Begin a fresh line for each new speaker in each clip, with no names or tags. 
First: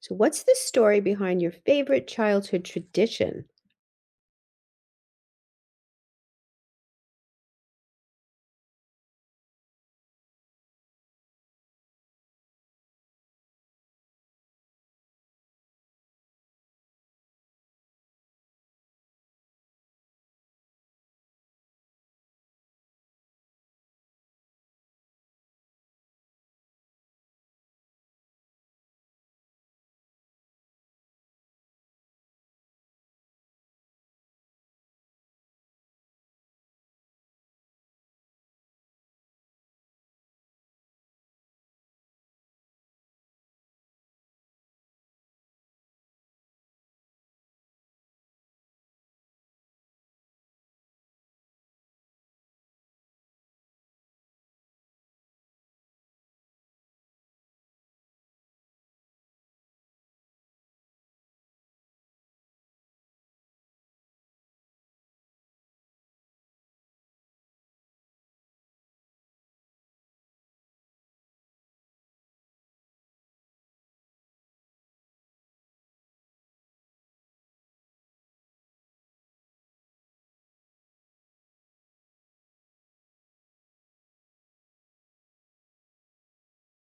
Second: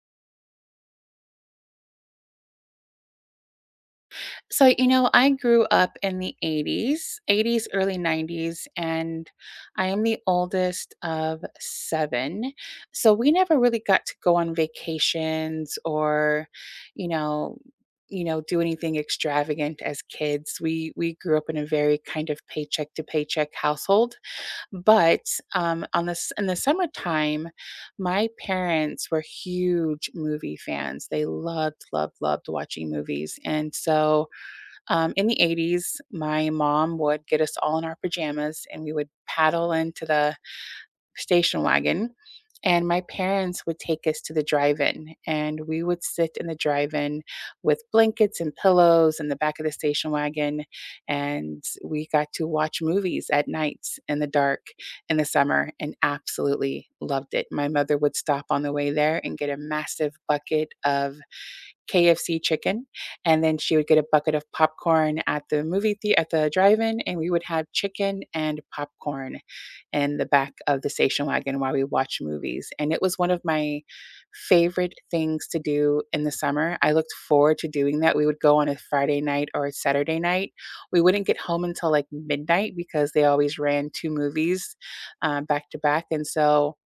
So, what's the story behind your favorite childhood tradition?
So, you know, I grew up in the 80s, 80s, early 90s, and I am the oldest of seven. So, we never really got to go on vacations or, you know, you know, do anything extravagant as kids. We grew up in a very kind of paycheck to paycheck household, but on this in the summertime my parents were huge movie fans. They loved watching movies. And so in the 80s, my mom would get us all in our pajamas and we would paddle into the station wagon. And my parents would take us to the drive in, and we would sit in the drive in with blankets and pillows in the back of the station wagon. And we got to watch movies at night in the dark in the summer and absolutely loved it. My mother would stop on the way there and get a massive bucket of KFC chicken, and then she would get a bucket of popcorn at the at the drive-in, and we would have chicken and popcorn in the back of the station wagon while we watched movies, and it was one of my favorite things to do in the summer. I looked forward to doing that. We would go on a Friday night or a Saturday night. We wouldn't get home until, like, midnight because they always ran 2 movies, back to back, and so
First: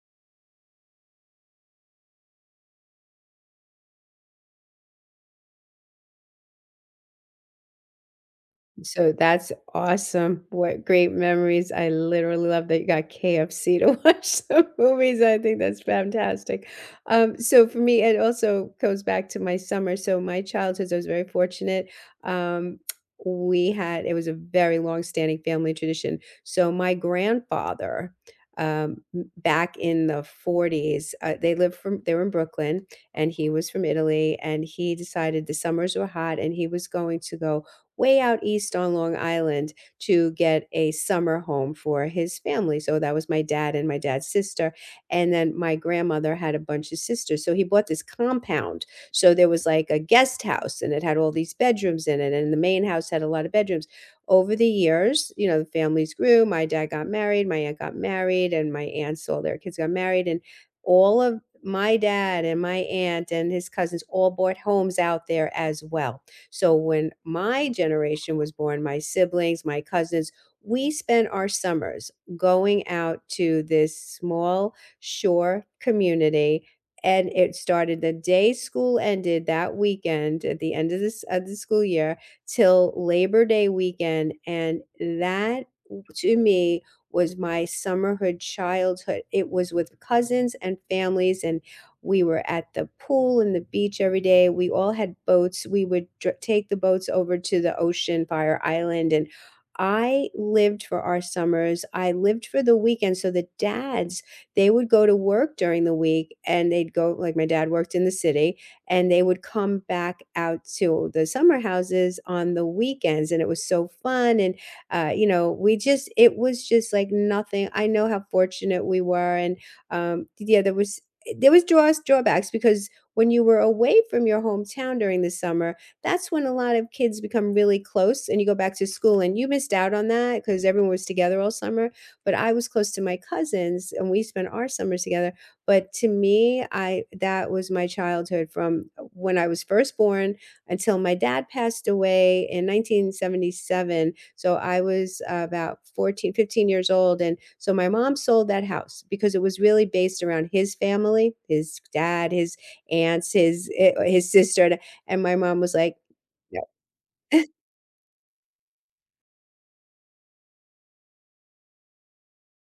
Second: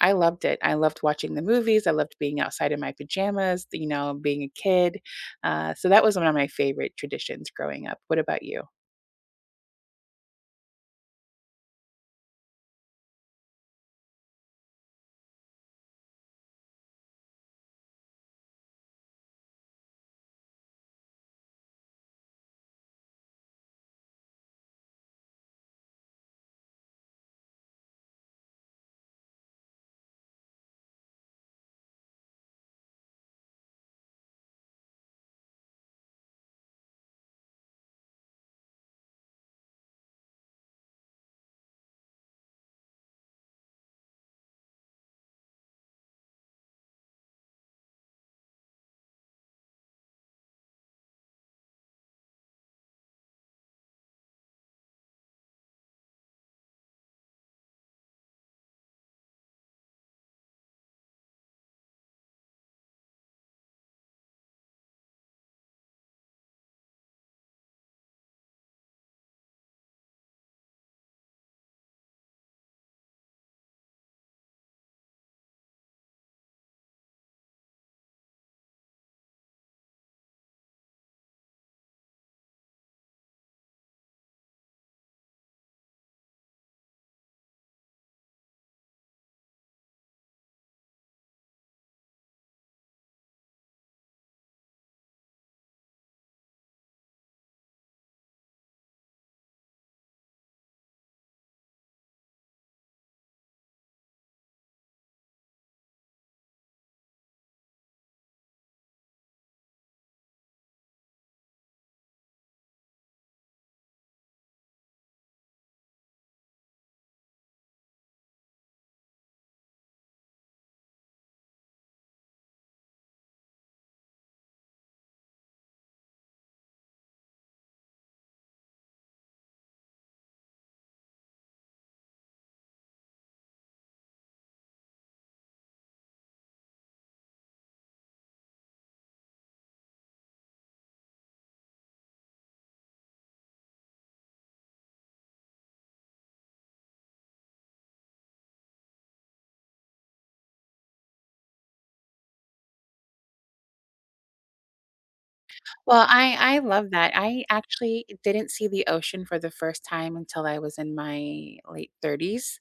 I loved it. I loved watching the movies. I loved being outside in my pajamas, you know, being a kid. So that was one of my favorite traditions growing up. What about you?
So that's awesome. What great memories. I literally love that you got KFC to watch some movies. I think that's fantastic. So for me, it also goes back to my summer. So my childhood, I was very fortunate. Um, we had, it was a very long-standing family tradition. So my grandfather, back in the 40s, they lived from, they were in Brooklyn, and he was from Italy, and he decided the summers were hot and he was going to go way out east on Long Island to get a summer home for his family. So that was my dad and my dad's sister. And then my grandmother had a bunch of sisters. So he bought this compound. So there was like a guest house and it had all these bedrooms in it. And the main house had a lot of bedrooms. Over the years, you know, the families grew. My dad got married, my aunt got married, and my aunts, all their kids got married. And all of my dad and my aunt and his cousins all bought homes out there as well. So when my generation was born, my siblings, my cousins, we spent our summers going out to this small shore community. And it started the day school ended that weekend at the end of this of the school year till Labor Day weekend. And to me was my summerhood childhood. It was with cousins and families. And we were at the pool and the beach every day. We all had boats. We would take the boats over to the ocean, Fire Island, and I lived for our summers. I lived for the weekends. So the dads, they would go to work during the week and they'd go, like my dad worked in the city, and they would come back out to the summer houses on the weekends. And it was so fun. We just, it was just like nothing. I know how fortunate we were. And yeah, there was draws drawbacks because when you were away from your hometown during the summer, that's when a lot of kids become really close and you go back to school and you missed out on that because everyone was together all summer. But I was close to my cousins and we spent our summers together. But to me, I that was my childhood from when I was first born until my dad passed away in 1977. So I was about 14, 15 years old. And so my mom sold that house because it was really based around his family, his dad, his aunts, his sister. And my mom was like,
Well, I
"No."
love that. I actually didn't see the ocean for the first time until I was in my late 30s,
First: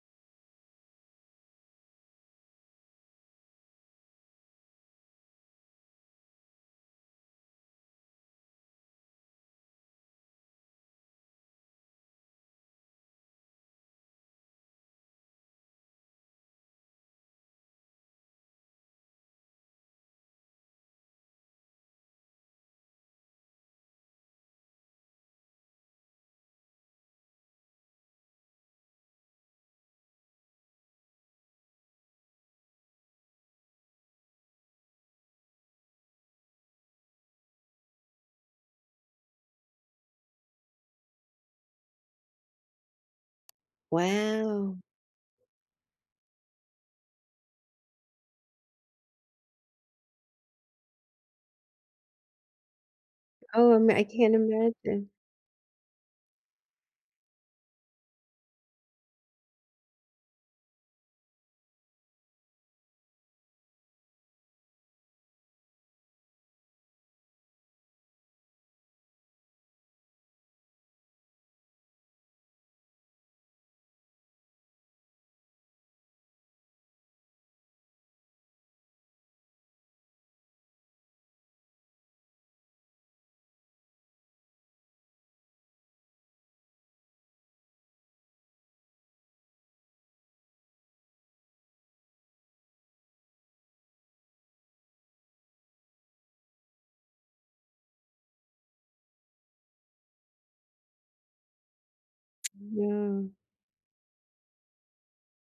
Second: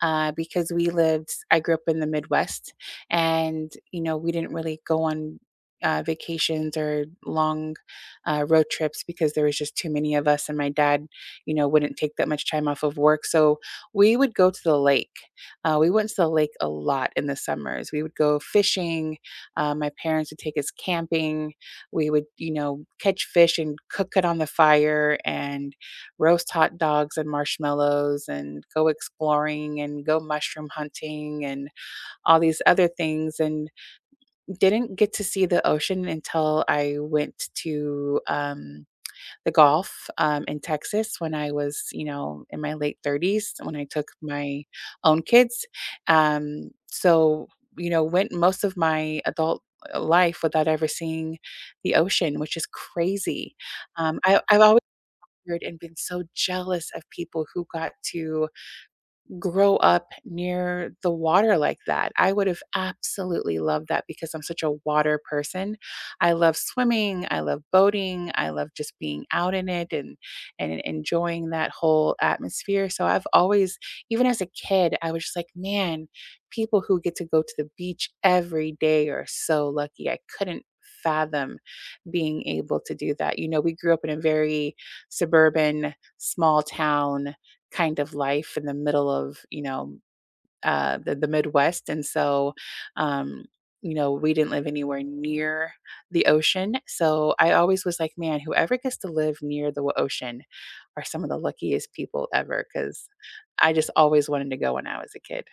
because we lived I grew up in the Midwest, and, you know, we didn't really go on, vacations or long, road trips because there was just too many of us, and my dad, you know, wouldn't take that much time off of work, so we would go to the lake. We went to the lake a lot in the summers. We would go fishing, my parents would take us camping, we would, you know, catch fish and cook it on the fire and roast hot dogs and marshmallows and go exploring and go mushroom hunting and all these other things, and didn't get to see the ocean until I went to the golf, in Texas when I was, you know, in my late 30s when I took my
Wow.
own kids. Um, so, you know, went most of my adult life without ever seeing the ocean, which is crazy.
Oh, I
Um,
can't
I, I've always
imagine.
heard and been so jealous of people who got to grow up near the water like that. I would have absolutely loved that because I'm such a water person. I love swimming, I love boating, I love just being out in it and enjoying that whole atmosphere. So I've always, even as a kid, I was just like, man, people who get to go to the beach every day are so lucky. I couldn't fathom being able to do that. You know, we grew up in a very suburban small town kind of life in the middle of, you know, the Midwest. And so, um, you know, we didn't live anywhere near the ocean. So I always was like, man, whoever gets to live near the ocean are some of the luckiest people ever. Cause
No.
I just always wanted to go when I was a kid.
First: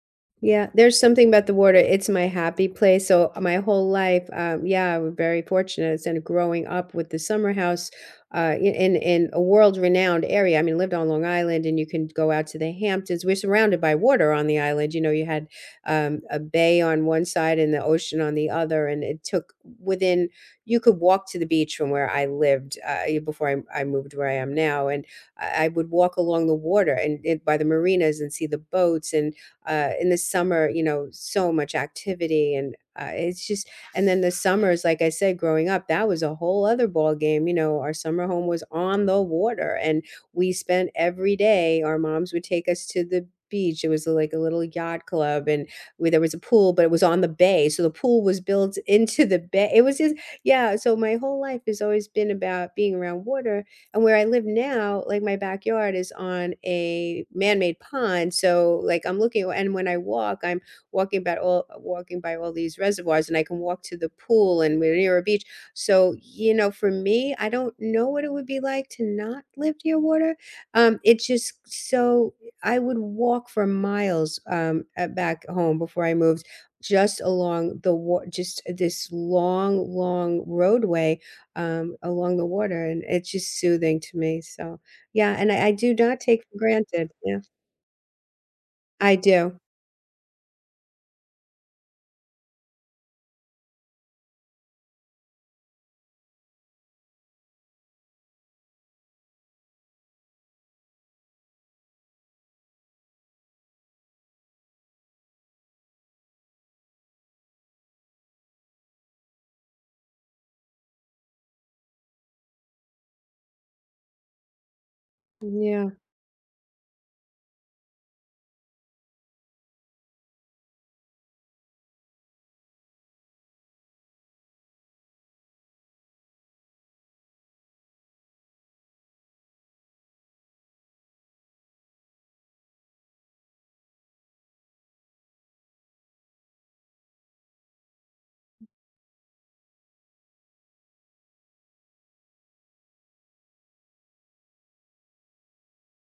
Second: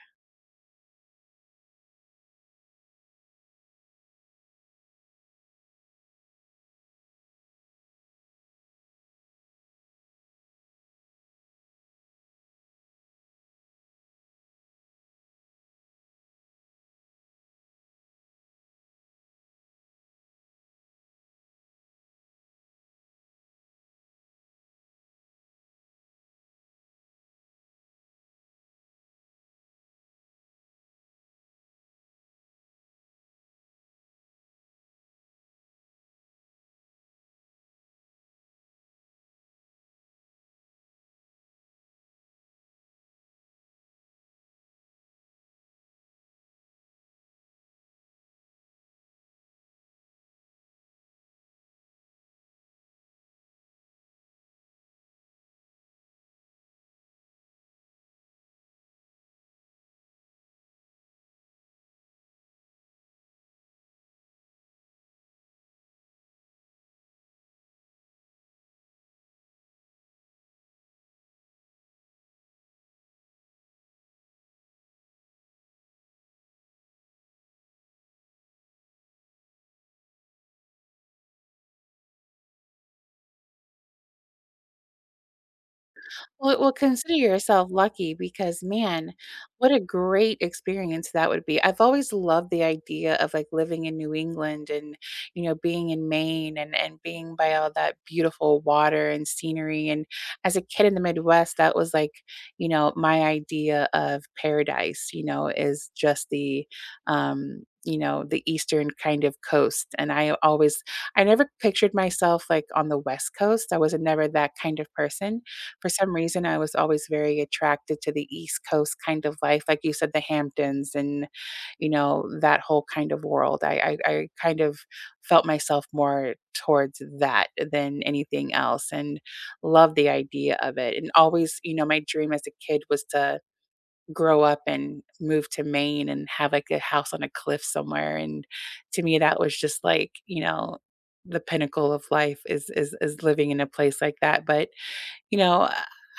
Yeah, there's something about the water. It's my happy place. So my whole life, yeah, we're very fortunate. And growing up with the summer house, in a world renowned area. I mean, lived on Long Island, and you can go out to the Hamptons. We're surrounded by water on the island. You know, you had a bay on one side and the ocean on the other, and it took within, you could walk to the beach from where I lived before I moved where I am now, and I would walk along the water and by the marinas and see the boats and in the summer, you know, so much activity and it's just and then the summers, like I said, growing up, that was a whole other ball game. You know, our summer home was on the water, and we spent every day. Our moms would take us to the beach. It was like a little yacht club, and we, there was a pool, but it was on the bay, so the pool was built into the bay. It was just yeah. So my whole life has always been about being around water, and where I live now, like my backyard is on a man-made pond. So like I'm looking and when I walk, I'm walking by all these reservoirs and I can walk to the pool and we're near a beach. So, you know, for me, I don't know what it would be like to not live near water. It's just so I would walk for miles back home before I moved just along the just this long roadway along the water, and it's just soothing to me, so yeah, and I do not take for
Well,
granted,
consider
yeah.
yourself lucky because, man,
I do.
what a great experience that would be. I've always loved the idea of, like, living in New England and, you know, being in Maine and being by all that beautiful water and scenery, and as a kid in the Midwest, that was, like, you know, my idea of paradise, you know, is just the, you know, the eastern kind of coast, and I never pictured myself, like, on the West Coast. I was never that kind of person. For
Yeah.
some reason, I was always very attracted to the East Coast kind of life, like you said, the Hamptons and, you know, that whole kind of world. I kind of felt myself more towards that than anything else and loved the idea of it. And always, you know, my dream as a kid was to grow up and move to Maine and have like a house on a cliff somewhere. And to me, that was just like, you know, the pinnacle of life is living in a place like that. But you know,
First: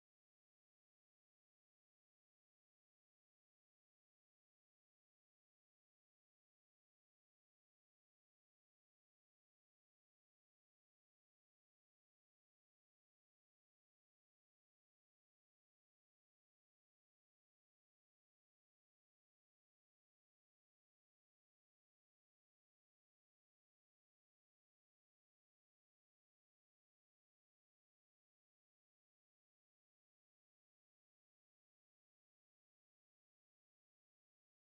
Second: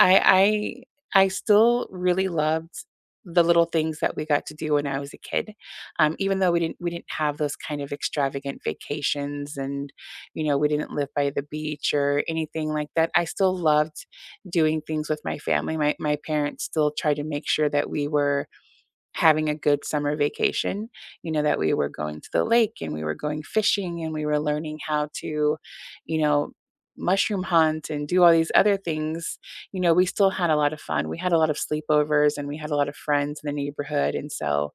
I I still really loved the little things that we got to do when I was a kid. Even though we didn't have those kind of extravagant vacations and, you know, we didn't live by the beach or anything like that, I still loved doing things with my family. My parents still tried to make sure that we were having a good summer vacation, you know, that we were going to the lake and we were going fishing and we were learning how to, you know, mushroom hunt and do all these other things. You know, we still had a lot of fun. We had a lot of sleepovers and we had a lot of friends in the neighborhood. And so,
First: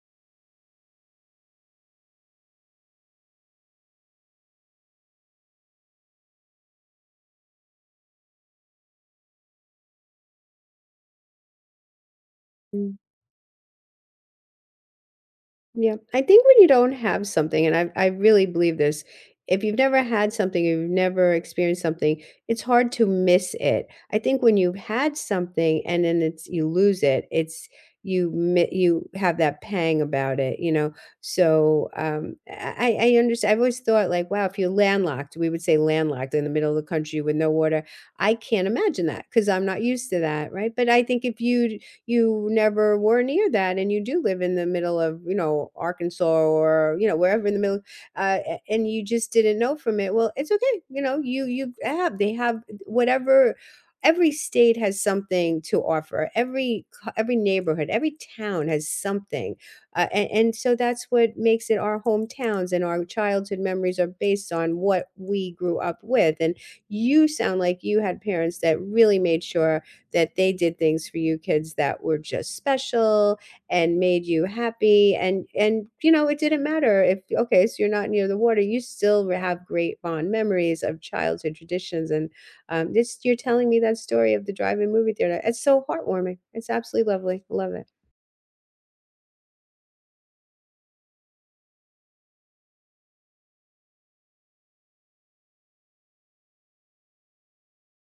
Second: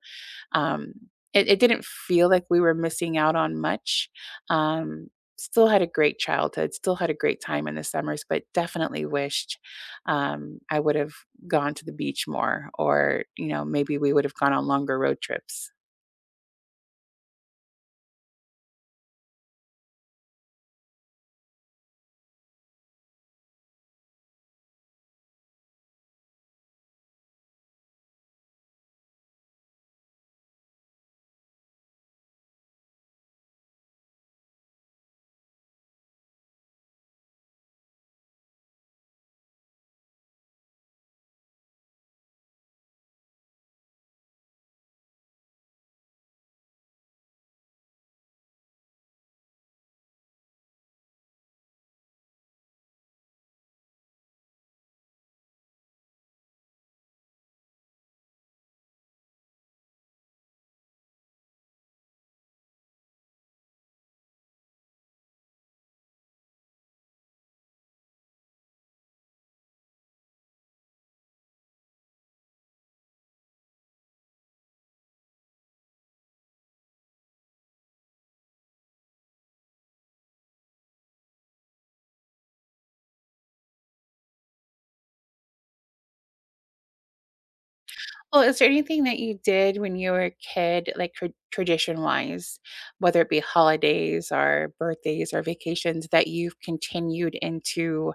um, it didn't feel like we were missing out on much. Um, Still had a great childhood, still had a great time in the summers, but definitely wished I would have gone to the beach more,
Mm.
or, you know, maybe we would have gone on longer road trips.
Yeah, I think when you don't have something, and I really believe this, if you've never had something, you've never experienced something, it's hard to miss it. I think when you've had something and then it's you lose it, it's you have that pang about it, you know. So I I understand. I've always thought like, wow, if you're landlocked, we would say landlocked in the middle of the country with no water. I can't imagine that because I'm not used to that, right? But I think if you, you never were near that and you do live in the middle of, you know, arkansas or you know wherever in the middle, and you just didn't know from it, well, it's okay, you know, you have, they have whatever, every state has something to offer, every neighborhood, every town has something, and, so that's what makes it, our hometowns and our childhood memories are based on what we grew up with, and you sound like you had parents that really made sure that they did things for you kids that were just special and made you happy, and you know it didn't matter if okay so you're not near the water, you still have great fond memories of childhood traditions and this you're telling me that story of the drive-in movie theater, it's so heartwarming, it's absolutely lovely, I love it.
Well, is there anything that you did when you were a kid, like tradition wise, whether it be holidays or birthdays or vacations, that you've continued into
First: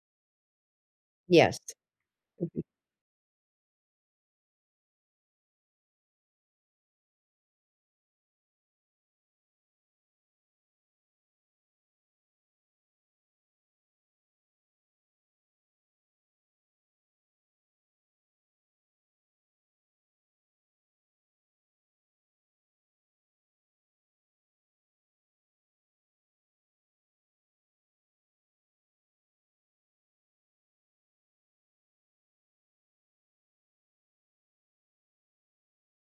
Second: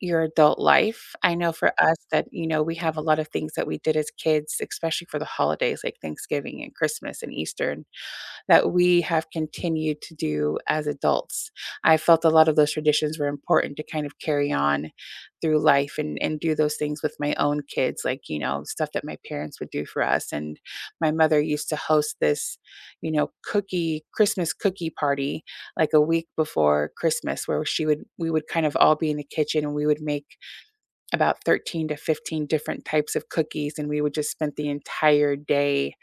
your adult life? I know
Yes.
for us that, you
Mhm.
know, we have a lot of things that we did as kids, especially for the holidays like Thanksgiving and Christmas and Easter. And that we have continued to do as adults. I felt a lot of those traditions were important to kind of carry on through life and do those things with my own kids, like, you know, stuff that my parents would do for us. And my mother used to host this, you know, cookie Christmas cookie party like a week before Christmas, where she would we would kind of all be in the kitchen and we would make about 13 to 15 different types of cookies, and we would just spend the entire day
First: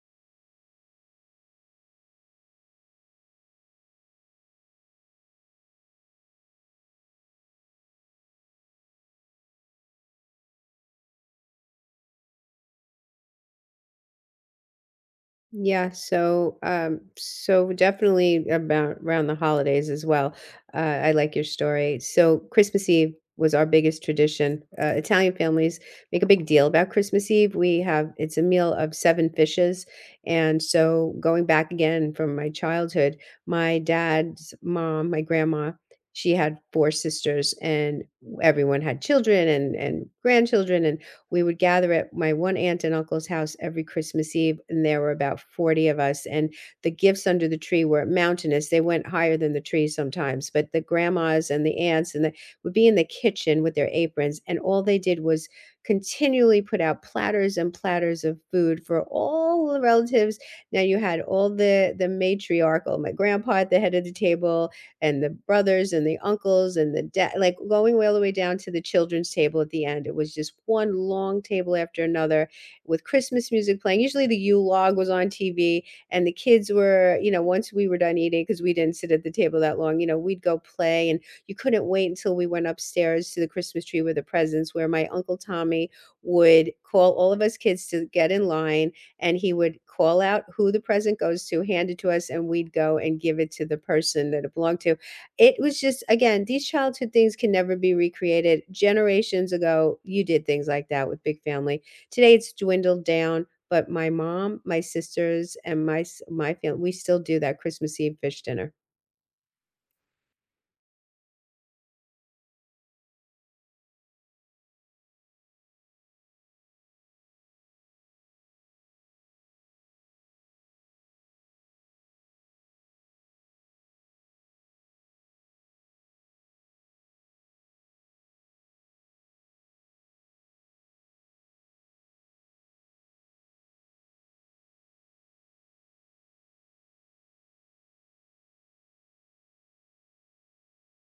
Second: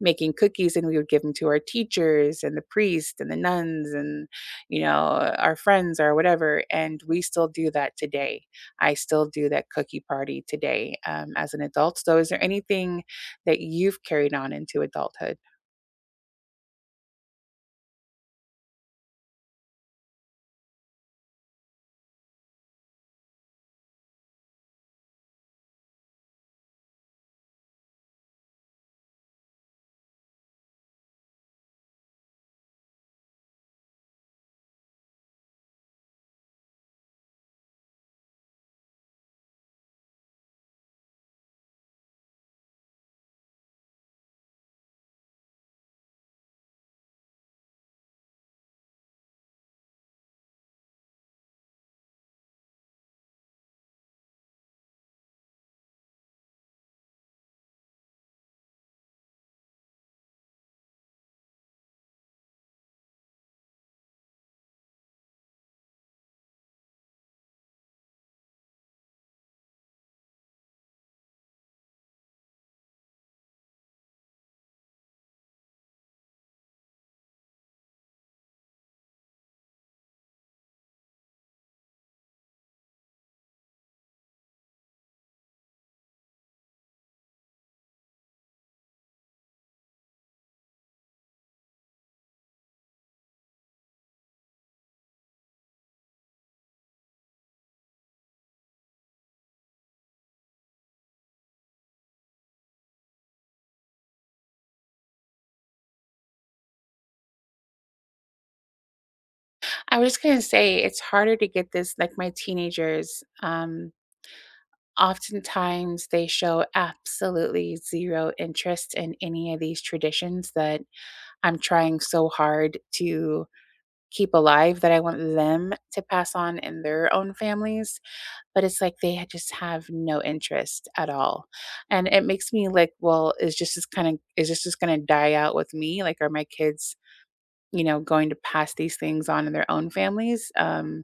making cookies, and we would give them to our teachers and the priest and the nuns and, you know, our friends or whatever. And we still do that today. I still do that cookie party today, as an adult. So is there anything that you've carried on into adulthood?
Yeah, so, definitely about around the holidays as well. I like your story. So Christmas Eve was our biggest tradition. Italian families make a big deal about Christmas Eve. We have, it's a meal of 7 fishes, and so going back again from my childhood, my dad's mom, my grandma, she had 4 sisters, and everyone had children and grandchildren, and we would gather at my one aunt and uncle's house every Christmas Eve, and there were about 40 of us. And the gifts under the tree were mountainous. They went higher than the tree sometimes, but the grandmas and the aunts and the would be in the kitchen with their aprons, and all they did was continually put out platters and platters of food for all the relatives. Now you had all the matriarchal, my grandpa at the head of the table, and the brothers and the uncles and the dad, like going all the way down to the children's table at the end. It was just one long table after another with Christmas music playing. Usually the U log was on TV, and the kids were, you know, once we were done eating, because we didn't sit at the table that long, you know, we'd go play, and you couldn't wait until we went upstairs to the Christmas tree with the presents, where my uncle Tommy would call all of us kids to get in line and he would call out who the present goes to, hand it to us, and we'd go and give it to the person that it belonged to. It was just, again, these childhood things can never be recreated. Generations ago, you did things like that with big family. Today, it's dwindled down. But my mom, my sisters, and my family, we still do that Christmas Eve fish dinner.
I was just going to say it's harder to get this, like, my teenagers, oftentimes they show absolutely zero interest in any of these traditions that I'm trying so hard to keep alive, that I want them to pass on in their own families, but it's like they ha just have no interest at all. And it makes me like, "Well, is this just gonna die out with me? Like, are my kids, you know, going to pass these things on in their own families?"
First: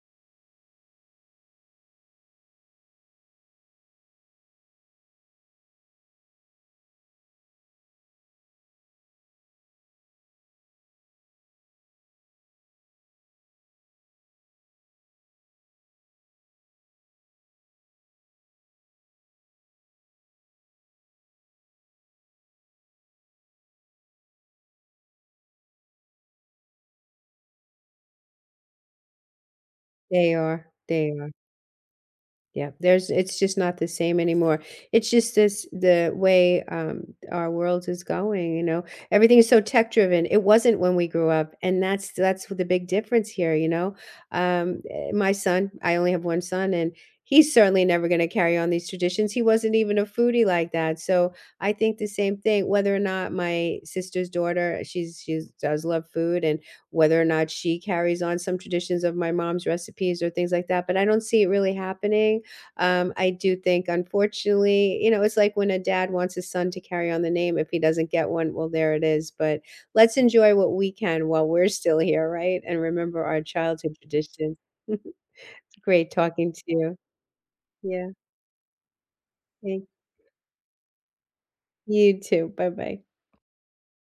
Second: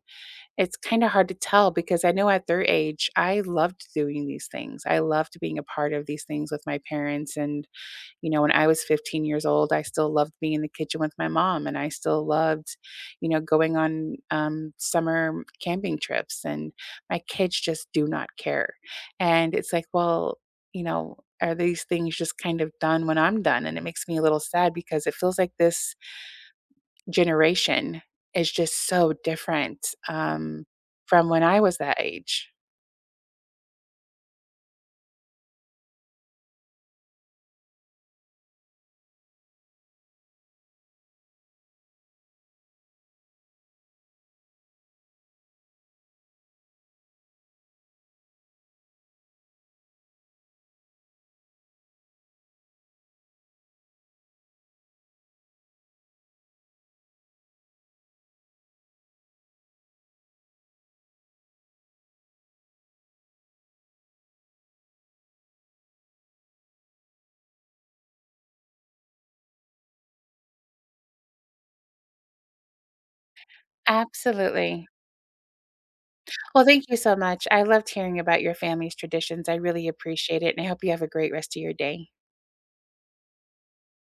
It's kinda hard to tell because I know at their age, I loved doing these things. I loved being a part of these things with my parents. And you know, when I was 15 years old, I still loved being in the kitchen with my mom, and I still loved, you know, going on summer camping trips. And my kids just do not care. And it's like, well, you know, are these things just kind of done when I'm done? And it makes me a little sad because it feels like this generation is just so different,
They
um,
are. They
from
are.
when I was that age.
Yeah, there's it's just not the same anymore. It's just this the way our world is going, you know. Everything is so tech driven. It wasn't when we grew up, and that's the big difference here, you know. My son, I only have one son and he's certainly never going to carry on these traditions. He wasn't even a foodie like that. So I think the same thing whether or not my sister's daughter, she does love food and whether or not she carries on some traditions of my mom's recipes or things like that, but I don't see it really happening. I do think, unfortunately, you know, it's like when a dad wants his son to carry on the name. If he doesn't get one, well, there it is. But let's enjoy what we can while we're still here, right? And remember our childhood traditions.
Absolutely.
Great talking to
Well, thank
you.
you so much. I loved
Yeah.
hearing about your family's traditions. I really
Thank
appreciate it, and I hope you have a great rest of your day.
you too. Bye bye.